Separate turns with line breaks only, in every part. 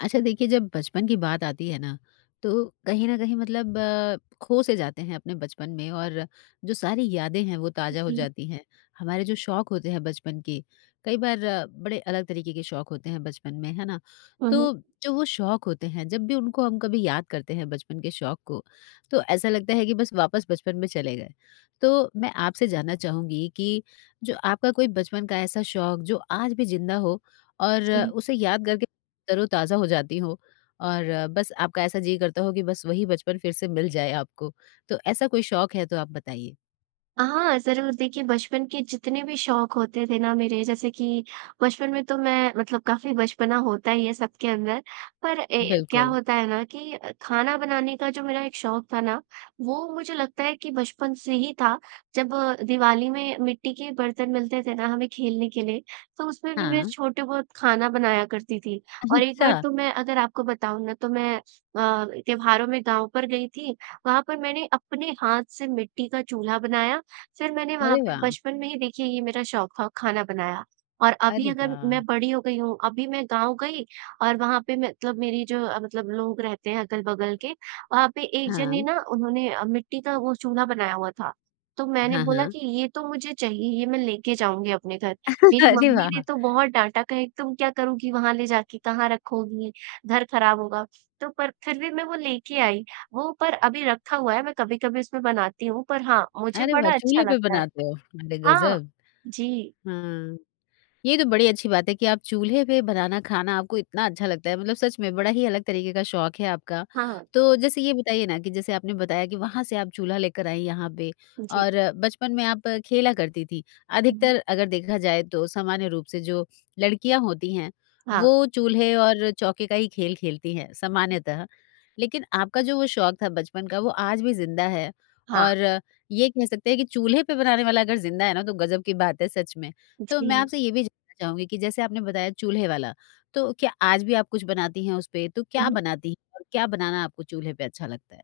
अच्छा देखिए जब बचपन की बात आती है ना तो कहीं न कहीं मतलब अ, खो से जाते हैं अपने बचपन में और जो सारी यादें हैं, वो ताज़ा हो
जी।
जाती हैं। हमारे जो शौक होते हैं बचपन की कई बार बड़े अलग तरीके के शौक होते हैं बचपन में, है ना?
हुँ, हुँ।
तो जो वो शौक होते हैं जब भी उनको हम कभी याद करते हैं बचपन के शौक को तो ऐसा लगता है कि बस वापस बचपन में चले गए। तो मैं आपसे जानना चाहूँगी कि जो आपका कोई बचपन का ऐसा शौक जो आज भी ज़िंदा हो और
जी।
उसे याद करके तरोताज़ा हो जाती हो? और बस आपका ऐसा जी करता हो की बस वही बचपन फिर से मिल जाए आपको? तो ऐसा कोई शौक है तो आप बताइए?
हाँ, ज़रूर। देखिए बचपन के जितने भी शौक होते थे ना मेरे, जैसे कि बचपन में तो मैं मतलब काफ़ी बचपना होता ही है सबके अंदर। पर ए, क्या
बिल्कुल।
होता है ना कि खाना बनाने का जो मेरा एक शौक था ना वो मुझे लगता है कि बचपन से ही था। जब दिवाली में मिट्टी के बर्तन मिलते थे ना हमें खेलने के लिए तो उसमें भी मैं
हाँ।
छोटे बहुत खाना बनाया करती थी। और एक बार
अच्छा।
तो मैं अगर आपको बताऊँ ना, तो मैं अ, त्योहारों में गाँव पर गई थी, वहाँ पर मैंने अपने हाथ से मिट्टी का चूल्हा बनाया। फिर मैंने वहाँ
अरे
पे
वाह!
बचपन में ही देखिए ये मेरा शौक ख खाना बनाया। और अभी
अरे
अगर
वाह!
मैं बड़ी हो गई हूँ, अभी मैं गाँव गई और वहाँ पर मतलब मेरी जो मतलब लोग रहते हैं अगल-बगल के, वहाँ पे एक जने
हाँ।
ना उन्होंने अ, मिट्टी का वो चूल्हा बनाया हुआ था। तो मैंने
हाँ,
बोला
हाँ।
कि ये तो मुझे चाहिए, ये मैं लेके जाऊँगी अपने घर। मेरी
अरे
मम्मी ने
वाह!
तो बहुत डाँटा कहे "तुम क्या करूँगी वहाँ ले जाके? कहाँ रखोगी? घर खराब होगा।" तो पर फिर भी मैं वो लेके आई। वो पर अभी रखा हुआ है, मैं कभी-कभी उसमें बनाती हूँ पर हाँ, मुझे
अरे वाह!
बड़ा अच्छा
चूल्हे पे
लगता है।
बनाते हो। [unintelligible]
हाँ।
ग़ज़ब!
जी।
हाँ। ये तो बड़ी अच्छी बात है कि आप चूल्हे पे बनाना खाना आपको इतना अच्छा लगता है। मतलब सच में बड़ा ही अलग तरीक़े का शौक है आपका।
हाँ।
तो जैसे ये बताइए ना कि जैसे आपने बताया कि वहाँ से आप चूल्हा लेकर आई यहाँ पे
जी।
और बचपन में आप खेला करती थी।
हुँ, हुँ।
अधिकतर अगर देखा जाए तो सामान्य रूप से जो लड़कियाँ होती हैं
हाँ।
वो चूल्हे और चौके का ही खेल खेलती हैं, सामान्यतः लेकिन आपका जो वो शौक था बचपन का वो आज भी ज़िंदा है।
हाँ।
और ये कह सकते हैं कि चूल्हे पे बनाने वाला अगर ज़िंदा है ना तो ग़ज़ब की बात है सच में। तो मैं
जी।
आपसे ये भी जानना चाहूँगी कि जैसे आपने बताया चूल्हे वाला, तो क्या आज भी आप कुछ बनाती हैं उस पे? तो क्या
उहुँ।
बनाती और क्या बनाना आपको चूल्हे पे अच्छा लगता है?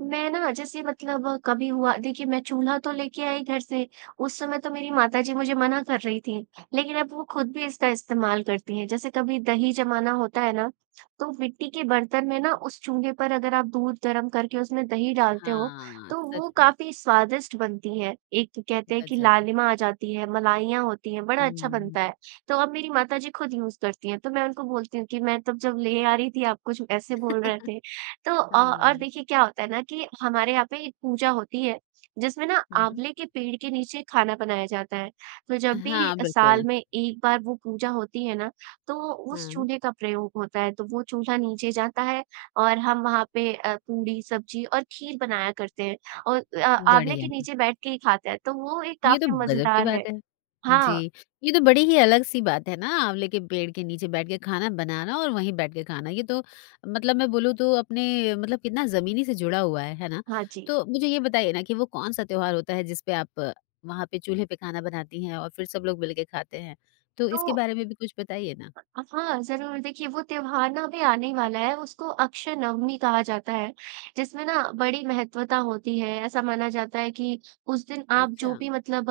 मैं ना जैसे मतलब कभी हुआ देखिए मैं चूल्हा तो लेके आई घर से, उस समय तो मेरी माताजी मुझे मना कर रही थी। लेकिन अब वो ख़ुद भी इसका इस्तेमाल करती है। जैसे कभी दही जमाना होता है ना, तो मिट्टी के बर्तन में ना उस चूल्हे पर अगर आप दूध गरम करके उसमें दही डालते हो,
हाँ,
तो
सच
वहाँ
में।
काफ़ी स्वादिष्ट बनती है। एक कहते हैं कि
ग़ज़ब।
लालिमा आ जाती हैं, मलाइयाँ होती हैं, बड़ा अच्छा
हुँ।
बनता है। तो अब मेरी माताजी ख़ुद यूज़ करती हैं। तो मैं उनको बोलती हूँ कि "मैं तब जब ले आ रही थी आप कुछ ऐसे बोल रहे थे।" तो अ, और
हाँ।
देखिए क्या होता है ना कि हमारे यहाँ पे एक पूजा होती है, जिसमें ना
हुँ।
आँवले के पेड़ के नीचे खाना बनाया जाता है। तो जब भी
हाँ,
साल
बिल्कुल।
में एक बार वो पूजा होती है ना तो उस
हाँ।
चूल्हे का प्रयोग होता है। तो वो चूल्हे नीचे जाता है और हम वहाँ पे अ, पूड़ी, सब्ज़ी और खीर बनाया करते हैं। और अ, आँवले के
बढ़िया।
नीचे बैठके ही खाते हैं। तो वो एक
ये तो
काफ़ी
ग़ज़ब की
मज़ेदार है।
बात है।
हाँ।
जी। ये तो बड़ी ही अलग-सी बात है ना आँवले के पेड़ के नीचे बैठ के खाना बनाना और वहीं बैठ के खाना। ये तो मतलब मैं बोलूँ तो अपने मतलब कितना ज़मीनी से जुड़ा हुआ है, है ना?
हाँ जी।
तो मुझे ये बताइए ना कि वो कौन-सा त्योहार होता है जिस पे आप वहाँ पे चूल्हे पे खाना बनाती हैं और फिर सब लोग मिलकर खाते हैं? तो इसके
तो
बारे में भी कुछ बताइए ना।
हाँ, ज़रूर। देखिए वो त्योहार भी आने ही वाला है, उसको अक्षय नवमी कहा जाता है। जिसमें ना बड़ी महत्वता होती है। ऐसा माना जाता है कि उस दिन आप जो
अच्छा।
भी मतलब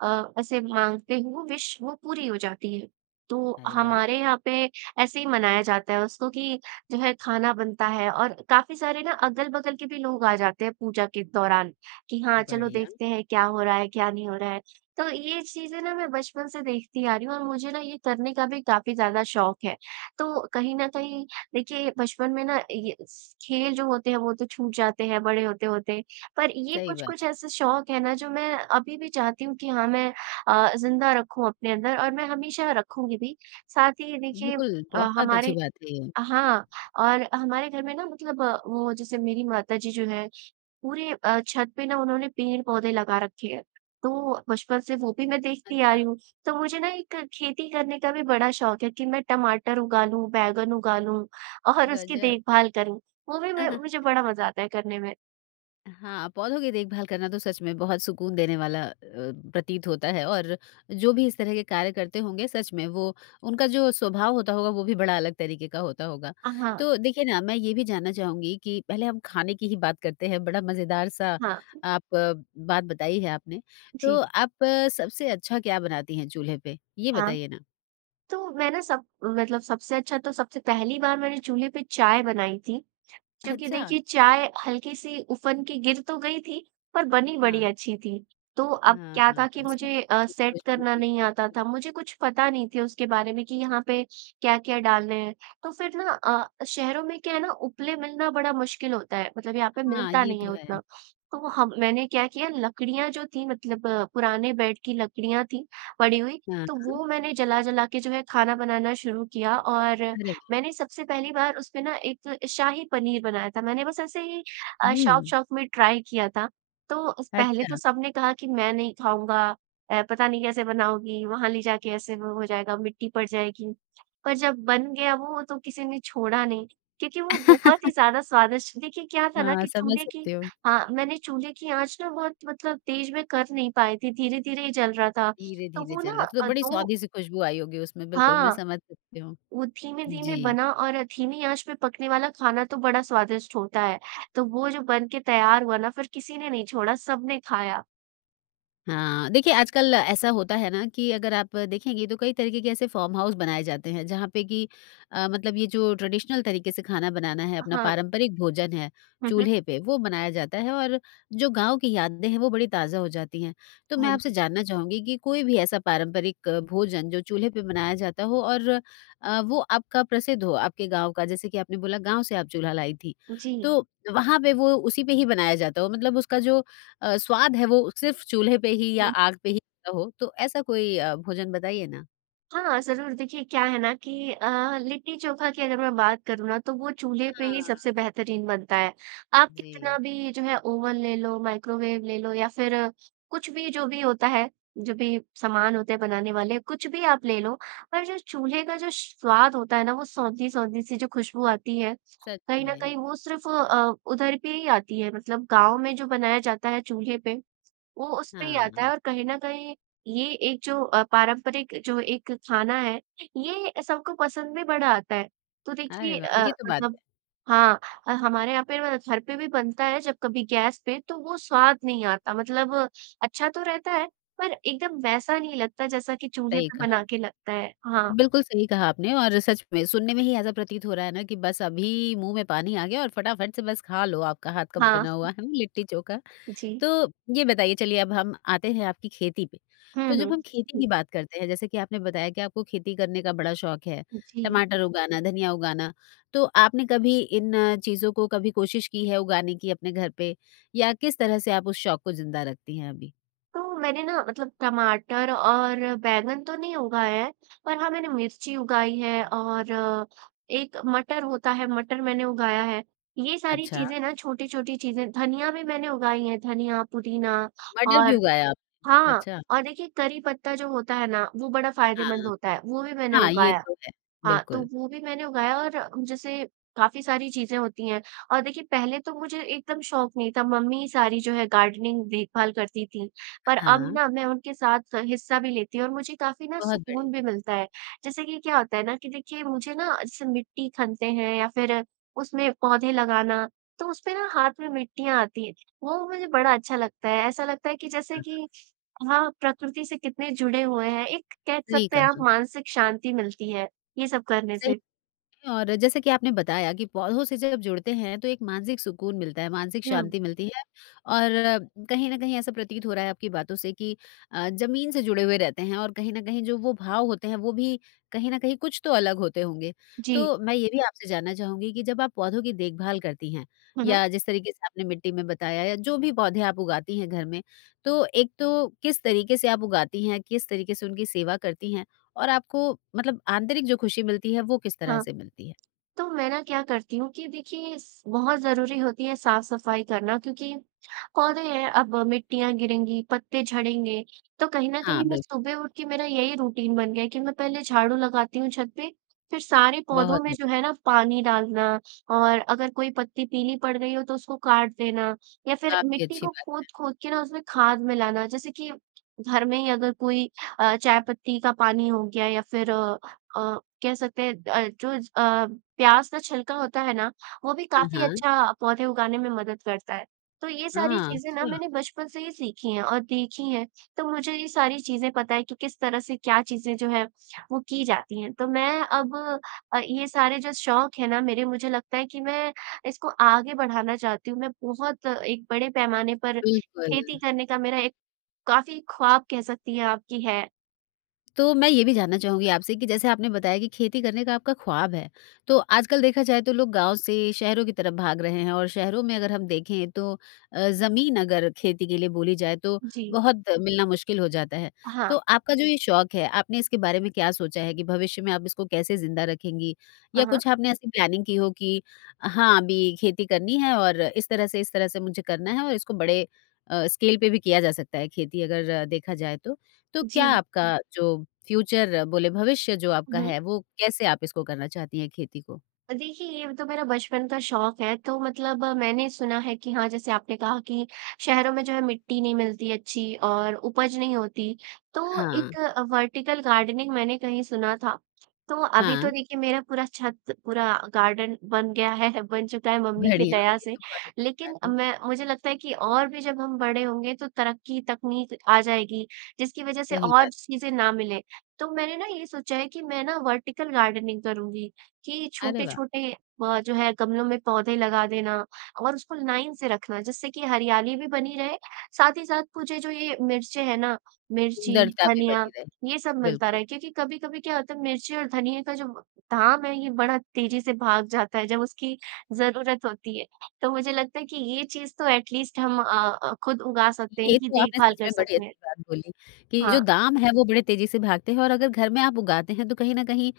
अ, ऐसे माँगते हो विश वो पूरी हो जाती है। तो
अरे वाह!
हमारे यहाँ पे ऐसे ही मनाया जाता है उसको कि जो है खाना बनता है और काफ़ी सारे ना अगल-बगल के भी लोग आ जाते हैं पूजा के दौरान कि हाँ, चलो
बढ़िया।
देखते हैं क्या हो रहा है, क्या नहीं हो रहा है। तो ये चीज़ है ना मैं बचपन से देखती आ रही हूँ और मुझे ना ये करने का भी काफ़ी ज़्यादा शौक है। तो कहीं न कहीं देखिए ये बचपन में ना ये स खेल जो होते हैं वो तो छूट जाते हैं, बड़े होते-होते। पर ये
सही
कुछ-कुछ
बात है।
ऐसे शौक हैं ना जो मैं अभी भी चाहती हूँ कि हाँ मैं अ, ज़िंदा रखूँ अपने अंदर और मैं हमेशा रखूँगी भी। साथ ही ये देखिए
बिल्कुल, बहुत अच्छी
हमारे
बात है ये।
हाँ, और हमारे घर में ना मतलब वो जैसे मेरी माता जी जो हैं पूरे अ, छत पे ना उन्होंने पेड़-पौधे लगा रखे है। तो बचपन से वो भी मैं देखती आ रही
अच्छा।
हूँ। तो मुझे ना एक खेती करने का भी बड़ा शौक है कि मैं टमाटर उगा लूँ, बैंगन उगा लूँ और उसकी
ग़ज़ब।
देखभाल करूँ। वो भी मैं मुझे बड़ा मज़ा आता है करने में।
हाँ, पौधों की देखभाल करना तो सच में बहुत सुकून देने वाला अ, प्रतीत होता है और जो भी इस तरह के कार्य करते होंगे सच में, वो उनका जो स्वभाव होता होगा वो भी बड़ा अलग तरीके का होता होगा।
अ, हाँ।
तो देखिए ना मैं ये भी जानना चाहूँगी कि पहले हम खाने की ही बात करते हैं बड़ा मज़ेदार सा
हाँ।
आप बात बताई है आपने,
जी।
तो आप सबसे अच्छा क्या बनाती हैं चूल्हे पे, ये
हाँ,
बताइए ना?
तो मैं ना सब, मतलब सबसे अच्छा तो सबसे पहली बार मैंने चूल्हे पे चाय बनाई थी, क्योंकि
अच्छा?
देखिए चाय हल्की-सी उफन के गिर तो गई थी, पर बनी बड़ी
हाँ।
अच्छी थी। तो अब
हाँ।
क्या था कि
[unintelligible]
मुझे अ, सेट करना नहीं आता था मुझे कुछ पता नहीं थी उसके बारे में कि यहाँ पे क्या-क्या डालने हैं। तो फिर ना अ, शहरों में क्या है ना उपले मिलना बड़ा मुश्किल होता है मतलब यहाँ पे
हाँ,
मिलता
ये
नहीं है
तो है।
उतना। तो हम मैंने क्या किया लकड़ियाँ जो थी मतलब पुराने बेड की लकड़ियाँ थी पड़ी हुई,
हाँ,
तो
हाँ।
वो मैंने जला-जला के जो है खाना बनाना शुरू किया और
अरे वाह!
मैंने सबसे पहली बार उस पे ना एक शाही पनीर बनाया था मैंने बस ऐसे ही अ,
हुँ।
शौक़-शौक़ में ट्राई किया था। तो पहले तो
अच्छा।
सबने कहा कि मैं नहीं खाऊँगा, अ, पता नहीं कैसे बनाओगी? वहाँ ले जाके ऐसे वो हो जाएगा, मिट्टी पड़ जाएगी। पर जब बन गया वो तो किसी ने छोड़ा नहीं, क्योंकि वो बहुत ही ज़्यादा स्वादिष्ट देखिए क्या था ना
हाँ,
कि
समझ
चूल्हे की
सकती हूँ।
हाँ, मैंने चूल्हे की आँच ना बहुत मतलब तेज़ में कर नहीं पाई थी, धीरे-धीरे ही जल रहा था, तो
धीरे-धीरे
वो
चला,
न
तो
अ,
बड़ी
दो
सोंधी सी खुशबू आई होगी उसमें बिल्कुल, मैं
हाँ,
समझ सकती हूंँ।
वो धीमे-धीमे
जी।
बना और धीमी आँच पे पकने वाला खाना तो बड़ा स्वादिष्ट होता है। तो वो जो बन के तैयार हुआ ना फिर किसी ने नहीं छोड़ा सबने खाया।
हाँ, देखिए आजकल ऐसा होता है ना कि अगर आप देखेगीं तो कई तरीके के कैसे फॉर्म हाउस बनाए जाते हैं। जहाँ पर कि अ, मतलब ये जो ट्रेडिशनल तरीके से खाना बनाना है अपना
हाँ।
पारम्परिक भोजन है
हुँ, हुँ।
चूल्हे पे, वो बनाया जाता है और जो गाँव की यादें हैं वो बड़ी ताज़ा हो जाती हैं। तो मैं
हाँ
आपसे
जी।
जानना चाहूँगी कि कोई भी ऐसा पारंपरिक भोजन जो चूल्हे पे बनाया जाता हो और अ, वो आपका प्रसिद्ध हो, आपके गाँव का जैसे कि आपने बोला गाँव से आप चूल्हा लाईं थीं।
जी।
तो, वँहा पे वो उसी पे ही बनाया जाता हो मतलब उसका जो अ, स्वाद है वो सिर्फ़ चूल्हे पे ही या
हुँ।
आग पे ही हो, तो ऐसा कोई अ, भोजन बताइए ना?
हाँ, ज़रूर देखिए क्या है ना कि अ, लिट्टी चोखा की अगर मैं बात करूँ ना तो वो चूल्हे पे ही
हाँ।
सबसे बेहतरीन बनता है। आप कितना
जी।
भी जो है ओवन ले लो, माइक्रोवेव ले लो या फिर कुछ भी जो भी होता है, जो भी सामान होते हैं बनाने वाले कुछ भी आप ले लो, पर जो चूल्हे का जो स्वाद होता है ना वो सोंधी-सोंधी सी जो खुशबू आती है,
सच
कहीं न
में।
कहीं वो सिर्फ अ, उधर पे ही आती है मतलब गाँव में जो बनाया जाता है चूल्हे पे, वो उस पे ही आता
हाँ।
है। और कहीं न कहीं ये एक जो अ, पारम्परिक जो एक खाना है, ये सबको पसंद भी बड़ा आता है। तो
अरे
देखिए
वाह!
अ,
ये तो बात है।
मतलब हाँ, हमारे यहाँ पे घर पर भी बनता है जब कभी गैस पे तो वो स्वाद नहीं आता। मतलब अच्छा तो रहता है पर एकदम वैसा नहीं लगता जैसा कि चूल्हे
सही
पे
कहा।
बना के लगता है। हाँ।
बिल्कुल सही कहा आपने और सच में, सुनने में ही ऐसा प्रतीत हो रहा है ना कि बस अभी, मुँह में पानी आ गया और फटाफट से बस खा लो आपका हाथ का
हाँ।
बना हुआ लिट्टी चोखा।
जी।
तो ये बताइए चलिए अब हम आते हैं आपकी खेती पे,
हुँ,
तो जब
हुँ।
हम खेती की बात करते हैं जैसे की आपने बताया की आपको खेती करने का बड़ा शौख है,
जी।
टमाटर उगाना, धनिया उगाना तो आपने कभी इन चीज़ों को कभी कोशिश की है उगाने की अपने घर पे, या किस तरह से आप उस शौक को ज़िंदा रखती हैं अभी?
तो मैंने ना मतलब टमाटर और बैंगन तो नहीं उगाएँ हैं, पर हाँ, मैंने मिर्ची उगाई हैं और एक मटर होता है, मटर मैंने उगाया है। ये सारी
अच्छा।
चीज़ें ना छोटी-छोटी चीज़ें धनिया भी मैंने उगाई हैं, धनिया, पुदीना
मटर भी
और
उगाए आप।
हाँ,
अच्छा।
और देखिए करी पत्ता जो होता है ना, वो बड़ा फायदेमंद
हाँ।
होता है वो भी मैंने
हाँ, ये
उगाया,
तो है।
हाँ, तो
बिल्कुल।
वो भी मैंने उगाया और जैसे काफ़ी सारी चीज़ें होती हैं और देखिए पहले तो मुझे एकदम शौख नहीं था मम्मी सारी जो है गार्डनिंग देखभाल करती थीं। पर अब
हाँ।
ना मैं उनके साथ स हिस्सा भी लेती हूँ और मुझे काफ़ी ना
बहुत बढ़िया।
सुकून भी मिलता है। जैसे कि क्या होता है ना कि देखिए मुझे ना ऐसे मिट्टी खनते हैं या फिर उसमें पौधे लगाना, तो उस पे ना हाथ में मिट्टियाँ आती हैं, वो मुझे बड़ा अच्छा लगता है ऐसा लगता है कि जैसे
हाँ।
कि हाँ, प्रकृति से कितने जुड़े हुए हैं। एक कह
सही
सकते
कहा।
हैं आप मानसिक शांति मिलती है ये सब करने
सही
से।
और जैसे कि आपने बताया कि पौधों से जब जुड़ते हैं तो एक मानसिक सुकून मिलता है, मानसिक
हुँ।
शांति मिलती है और कहीं न कहीं ऐसा प्रतीत हो रहा है आपकी बातों से कि अ, ज़मीन से जुड़े हुए रहते हैं और कहीं न कहीं जो वो भाव होते हैं वो भी कहीं न कहीं कुछ तो अलग होते होंगे।
जी।
तो मैं ये भी आपसे जानना चाहूँगी कि जब आप पौधों की देखभाल करतीं हैं,
हुँ, हुँ।
या जिस तरीके से आपने मिट्टी में बताया या जो भी पौधे आप उगातीं हैं घर में, तो एक तो किस तरीके से आप उगातीं हैं? किस तरीके से उनकी सेवा करती हैं? और आपको मतलब आंतरिक जो खुशी मिलती है वो किस तरह
हाँ,
से मिलती है?
तो मैं ना क्या करती हूँ कि देखिए, इस बहुत ज़रूरी होती है साफ-सफाई करना क्योंकि पौधे हैं, अब मिट्टियाँ गिरेंगी, पत्ते झड़ेंगे। तो कहीं न
हाँ,
कहीं मैं
बिल्
सुबह उठ के मेरा यही रुटीन बन गया है कि मैं पहले झाड़ू लगाती हूँ छत पे, फिर सारे पौधों
बहुत
में जो
बढ़िया।
है ना पानी डालना और अगर कोई पत्ती पीली पड़ गई हो तो उसको काट देना या फिर
काफ़ी
मिट्टी
अच्छी
को
बात है।
खोद-खोद के ना उसमें खाद मिलाना जैसे कि घर में ही अगर कोई अ, चाय पत्ती का पानी हो गया या फिर अ अ, कह सकते हैं अ, जो अ, प्याज़ का छिलका होता है ना, वो भी
हाँ,
काफ़ी
हाँ।
अच्छा पौधे उगाने में मदद करता है। तो ये सारी
हाँ,
चीज़ें ना
अच्छा।
मैंने बचपन से ही सीखी हैं और देखी हैं, तो मुझे ये सारी चीज़ें पता है कि किस तरह से क्या चीज़ें जो है, वो की जाती हैं। तो मैं अब अ, ये सारे जो शौक हैं ना मेरे मुझे लगता है कि मैं इसको आगे बढ़ाना चाहती हूँ, मैं बहुत एक बड़े पैमाने पर खेती
बिल्कुल।
करने का मेरा एक काफ़ी ख्वाब कह सकतीं हैं कि आप कि है।
तो मैं ये भी जानना चाहूँगी आपसे, कि जैसे आपने बताया कि खेती करने का आपका ख्वाब है। तो आजकल देखा जाए तो लोग गाँव से शहरों की तरफ भाग रहें हैं और शहरों में अगर हम देखें तो अ, ज़मीन अगर खेती के लिए बोली जाए तो
जी।
बहुत मिलना मुश्किल हो जाता है,
हाँ।
तो आपका जो ये शौक है, आपने इसके बारे में क्या सोचा है? कि भविष्य में आप इसको कैसे ज़िंदा रखेंगी?
हाँ,
या
हाँ।
कुछ आपने ऐसी प्लानिंग की हो कि हाँ, अभी खेती करनी है और इस तरह से, इस तरह से मुझे करना है और इसको बड़े अ, स्केल पे भी किया जा सकता है खेती अगर देखा जाए तो। तो क्या
जी।
आपका जो फ्यूचर बोले, भविष्य जो
हुँ,
आपका
हुँ।
है वो कैसे आप इसको करना चाहती हैं खेती को?
देखिए ये तो मेरा बचपन का शौक है तो मतलब मैंने सुना है कि हाँ, जैसे कि आपने कहा कि शहरों में जो है मिट्टी नहीं मिलती अच्छी और उपज नहीं होती। तो
हाँ।
एक अ, वर्टीकल गार्डनिंग मैंने कहीं सुना था, तो अभी तो
हाँ।
देखिए मेरा पूरा छत पूरा गार्डन बन गया है बन चुका है मम्मी की
बढ़िया,
दया
ये
से।
तो बहुत अच्छी बात
लेकिन अब
है।
मैं मुझे लगता है कि और भी जब हम बड़े होंगे तो तरक्की, तकनीक आ जाएगी, जिसकी वजह से
सही बात।
और चीज़ें ना मिले। तो मैंने ना ये सोचा है कि मैं ना वर्टीकल गार्डनिंग करुँगी कि
अरे वाह!
छोटे-छोटे अ, जो है गमलों में पौधे लगा देना और उसको लाइन से रखना जिससे कि हरियाली भी बनी रहे, साथ ही साथ मुझे जो ये मिर्चें हैं ना, मिर्ची,
सुंदरता भी
धनिया
बनी रहे,
ये सब मिलता
बिल्कुल।
रहे क्योंकि कभी-कभी क्या होता है मिर्ची और धनिया का जो धाम है ये बड़ा तेज़ी से भाग जाता है जब उसकी ज़रूरत होती है। तो मुझे लगता है कि ये चीज़ तो एट लीस्ट हम अ अ, खुद उगा सकते हैं
ये
इनकी
तो आपने
देखभाल
सच
कर
में बड़ी
सकते हैं।
अच्छी बात बोली कि जो
हाँ।
दाम हैं वो बड़े तेज़ी से भागते हैं और अगर घर में आप उगाते हैं तो कहीं न कहीं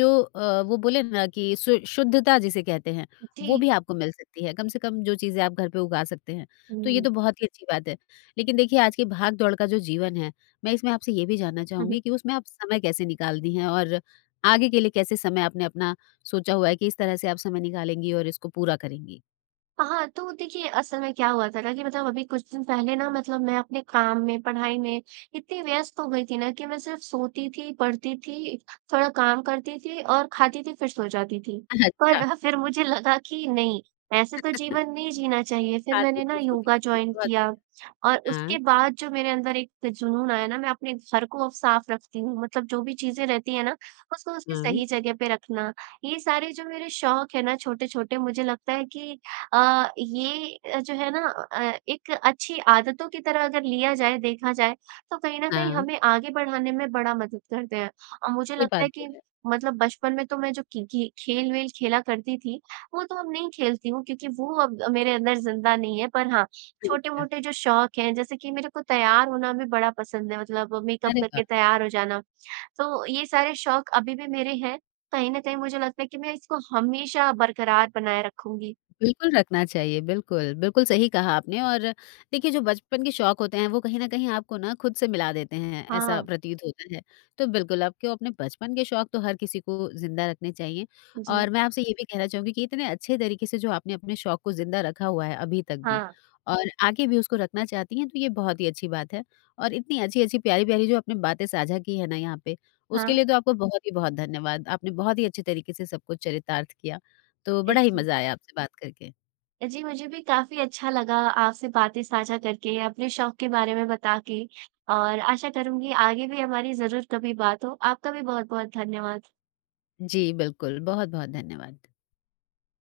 जो अ, वो बोले ना कि शु शुद्धता जिसे कहते हैं, वो
जी।
भी आपको मिल सकती है कम से कम जो चीज़ें आप घर पर उगा सकते हैं, तो ये तो
हुँ।
बहुत ही अच्छी बात है। लेकिन देखिए आज के भाग-दौड़ का जो जीवन है, मैं इसमें आपसे ये भी जानना
हुँ, हुँ।
चाहूँगी कि उसमें आप समय कैसे निकालती हैं? और आगे के लिए कैसे समय आपने अपना सोचा हुआ है? कि इस तरह से आप समय निकालेगीं और इसको पूरा करेंगी?
हाँ, तो देखिए असल में क्या हुआ था ना कि मतलब अभी कुछ दिन पहले ना मतलब मैं अपने काम में, पढ़ाई में इतनी व्यस्त हो गई थी ना कि मैं सिर्फ़ सोती थी, पढ़ती थी, थोड़ा काम करती थी और खाती थी, फिर सो जाती थी।
अच्छा।
पर फिर मुझे लगा कि नहीं, ऐसे तो जीवन नहीं जीना चाहिए। फिर
हाँ। जी,
मैंने ना
जी। सोती
योगा
थी,
जॉइन
बहुत
किया
बढ़िया।
और
हाँ।
उसके बाद जो मेरे अंदर एक जुनून आया ना, मैं अपने घर को साफ़ रखती हूँ। मतलब जो भी चीज़ें रहती हैं ना उसको उसकी
हुँ।
सही जगह पर रखना। ये सारे जो मेरे शौक़ हैं ना छोटे-छोटे मुझे लगता है कि अ, ये जो है ना अ, एक अच्छी आदतों की तरह अगर लिया जाए, देखा जाए, तो कहीं न कहीं
हाँ।
हमें आगे बढ़ाने में बड़ा मदद करते हैं। और मुझे
ये
लगता
बात
है
तो
कि
है।
मतलब बचपन में तो मैं जो कि कि खेल-वेल खेला करती थी, वो तो अब नहीं खेलती हुँ क्योंकि वो अब मेरे अंदर ज़िंदा नहीं है। पर हाँ,
ठीक है।
छोटे-मोटे जो शौक हैं, जैसे कि मेरे को तैयार होना भी बड़ा पसंद है, मतलब मेकअप
अरे वाह!
करके तैयार हो जाना। तो ये सारे शौक़ अभी भी मेरे हैं। कहीं न कहीं मुझे लगता है कि मैं इसको हमेशा बरक़रार बनाए रखूँगी।
बिल्कुल रखना चाहिए, बिल्कुल। बिल्कुल, सही कहा आपने और देखिए जो बचपन के शौक़ होते हैं वो कहीं न कहीं आपको ना खुद से मिला देते हैं, ऐसा
हाँ।
प्रतीत होता है। तो बिल्कुल आपको अपने बचपन के शौक़ तो हर किसी को ज़िंदा रखने चाहिए।
जी।
और मैं आपसे ये भी कहना चाहूँगी कि इतने अच्छे तरीके से जो आपने अपने शौक को ज़िंदा रखा हुआ है अभी तक भी
हाँ।
और आगे भी उसको रखना चाहती हैं, तो ये बहुत ही अच्छी बात है। और इतनी अच्छी-अच्छी, प्यारी-प्यारी जो अपने बातें साझा की हैं ना यहाँ पे, उसके
हाँ।
लिए तो आपको बहुत ही बहुत धन्यवाद। आपने बहुत ही अच्छे तरीके से सबको चरितार्थ किया, तो
अ,
बड़ा ही
जी।
मज़ा आया आपसे बात करके।
जी, मुझे भी काफी अच्छा लगा आपसे बातें साझा करके, अपने शौक़ के बारे में बता के। और आशा करूँगी आगे भी हमारी ज़रूर कभी बात हो। आपका भी बहुत-बहुत धन्यवाद।
जी, बिल्कुल। बहुत-बहुत धन्यवाद।